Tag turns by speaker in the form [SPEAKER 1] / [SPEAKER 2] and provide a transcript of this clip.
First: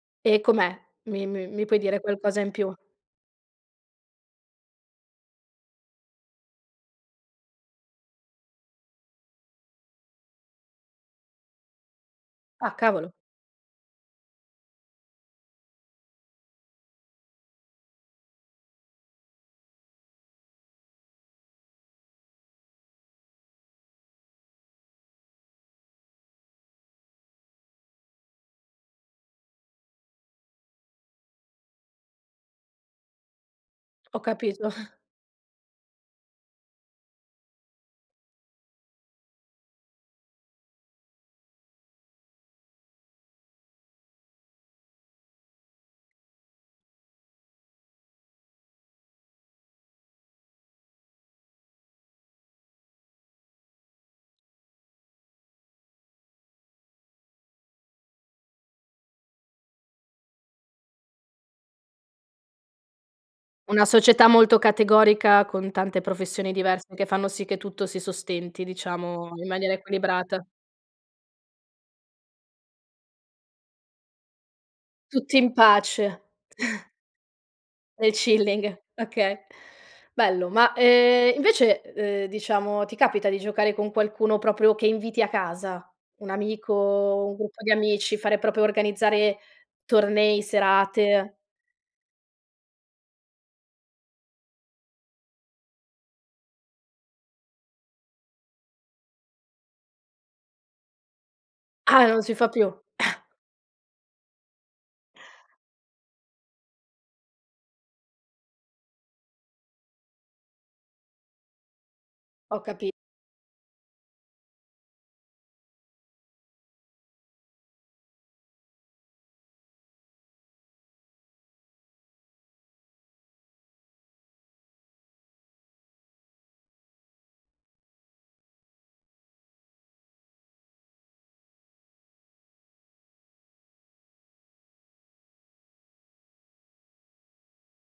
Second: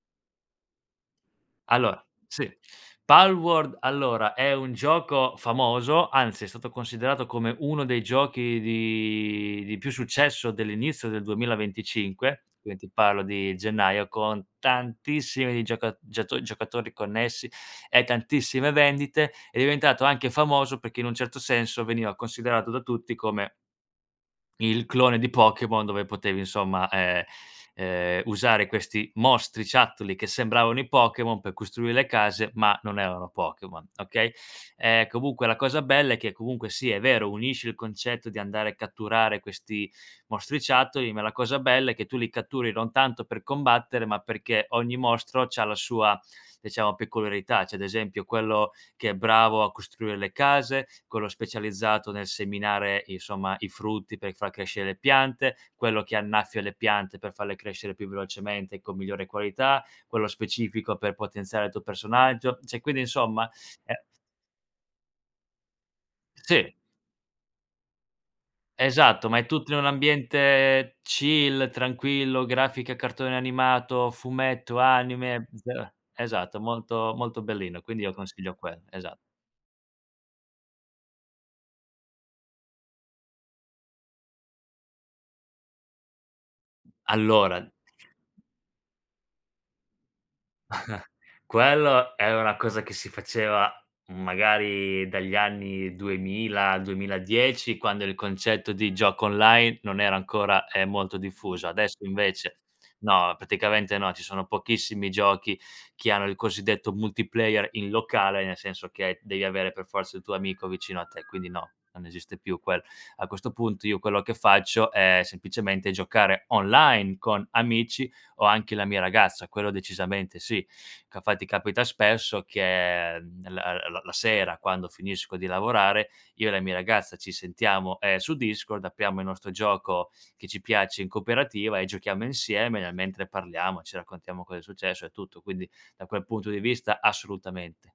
[SPEAKER 1] E com'è? Mi mi mi puoi dire
[SPEAKER 2] Allora,
[SPEAKER 1] qualcosa
[SPEAKER 2] sì.
[SPEAKER 1] in più?
[SPEAKER 2] Palworld allora, è un gioco famoso, anzi è stato considerato come 1 dei giochi di di più successo dell'inizio del 2025,
[SPEAKER 1] Ah,
[SPEAKER 2] quin ti
[SPEAKER 1] cavolo.
[SPEAKER 2] parlo di gennaio, con tantissimi di gioca giato giocatori connessi, e tantissime vendite. È diventato anche famoso perché in un certo senso veniva considerato da tutti come il clone di Pokémon dove potevi insomma, ehm, uhm, usare questi mostriciattoli che sembravano i Pokemon pe costruire le case, ma non erano Pokemon,
[SPEAKER 1] Ho
[SPEAKER 2] okay?
[SPEAKER 1] capito.
[SPEAKER 2] Ehm, comunque la cosa bella è che comunque sì, è vero, unisce il concetto di andare a catturare questi mostriciattoli, ma la cosa bella è che tu li catturi non tanto per combattere, ma perché ogni mostro c'ha la sua, diciamo peculiarità. C'è, ad esempio, quello che è bravo a costruire le case, quello specializzato nel seminare, insomma, i frutti per far crescere le piante, quello che annaffia le piante per farle crescere più velocemente e con migliore qualità, quello specifico per potenziare il tuo personaggio. Cioè, quindi insomma,
[SPEAKER 1] Una
[SPEAKER 2] ehm
[SPEAKER 1] società molto categorica con tante professioni
[SPEAKER 2] Sì.
[SPEAKER 1] diverse che fanno sì che tutto si sostenti, diciamo,
[SPEAKER 2] Esatto, ma è
[SPEAKER 1] in maniera
[SPEAKER 2] tutto in un
[SPEAKER 1] equilibrata.
[SPEAKER 2] ambiente chill, tranquillo, grafica, cartone animato, fumetto,
[SPEAKER 1] Tutti
[SPEAKER 2] anime,
[SPEAKER 1] in
[SPEAKER 2] uhm
[SPEAKER 1] pace.
[SPEAKER 2] Esatto. Molto molto bellino. Quindi
[SPEAKER 1] Nel
[SPEAKER 2] io consiglio
[SPEAKER 1] chilling,
[SPEAKER 2] quell esa
[SPEAKER 1] okay, bello. Ma, ehm, invece, uhm, diciamo ti capita di giocare con qualcuno proprio che inviti a casa un amico, un
[SPEAKER 2] Allora
[SPEAKER 1] gruppo di amici, fare proprio organizzare tornei, serate?
[SPEAKER 2] Quello è una cosa che si faceva, magari, dagli anni 2000 al 2010 quando il concetto di gioco online non era ancora, ehm, molto diffuso. Adesso,
[SPEAKER 1] Ah, non si fa
[SPEAKER 2] invece
[SPEAKER 1] più.
[SPEAKER 2] no, praticamente no, ci sono pochissimi giochi che hanno il cosiddetto multiplayer in locale, nel senso che devi avere per forza il tuo amico vicino a te. Quindi no, non esiste più
[SPEAKER 1] Ho
[SPEAKER 2] quello.
[SPEAKER 1] capi
[SPEAKER 2] A questo punto io quello che faccio è semplicemente giocare online con amici, o anche la mia ragazza, quello decisamente sì. Capa ti capita spesso che, mhmm, la l l la sera, quando finisco di lavorare, io e la mia ragazza ci sentiamo, ehm, su Discord, apriamo il nostro gioco che ci piace in cooperativa, e giochiamo insieme, nel mentre parliamo, ci raccontiamo cosa è successo, e tutto. Quindi, da quel punto di vista assolutamente.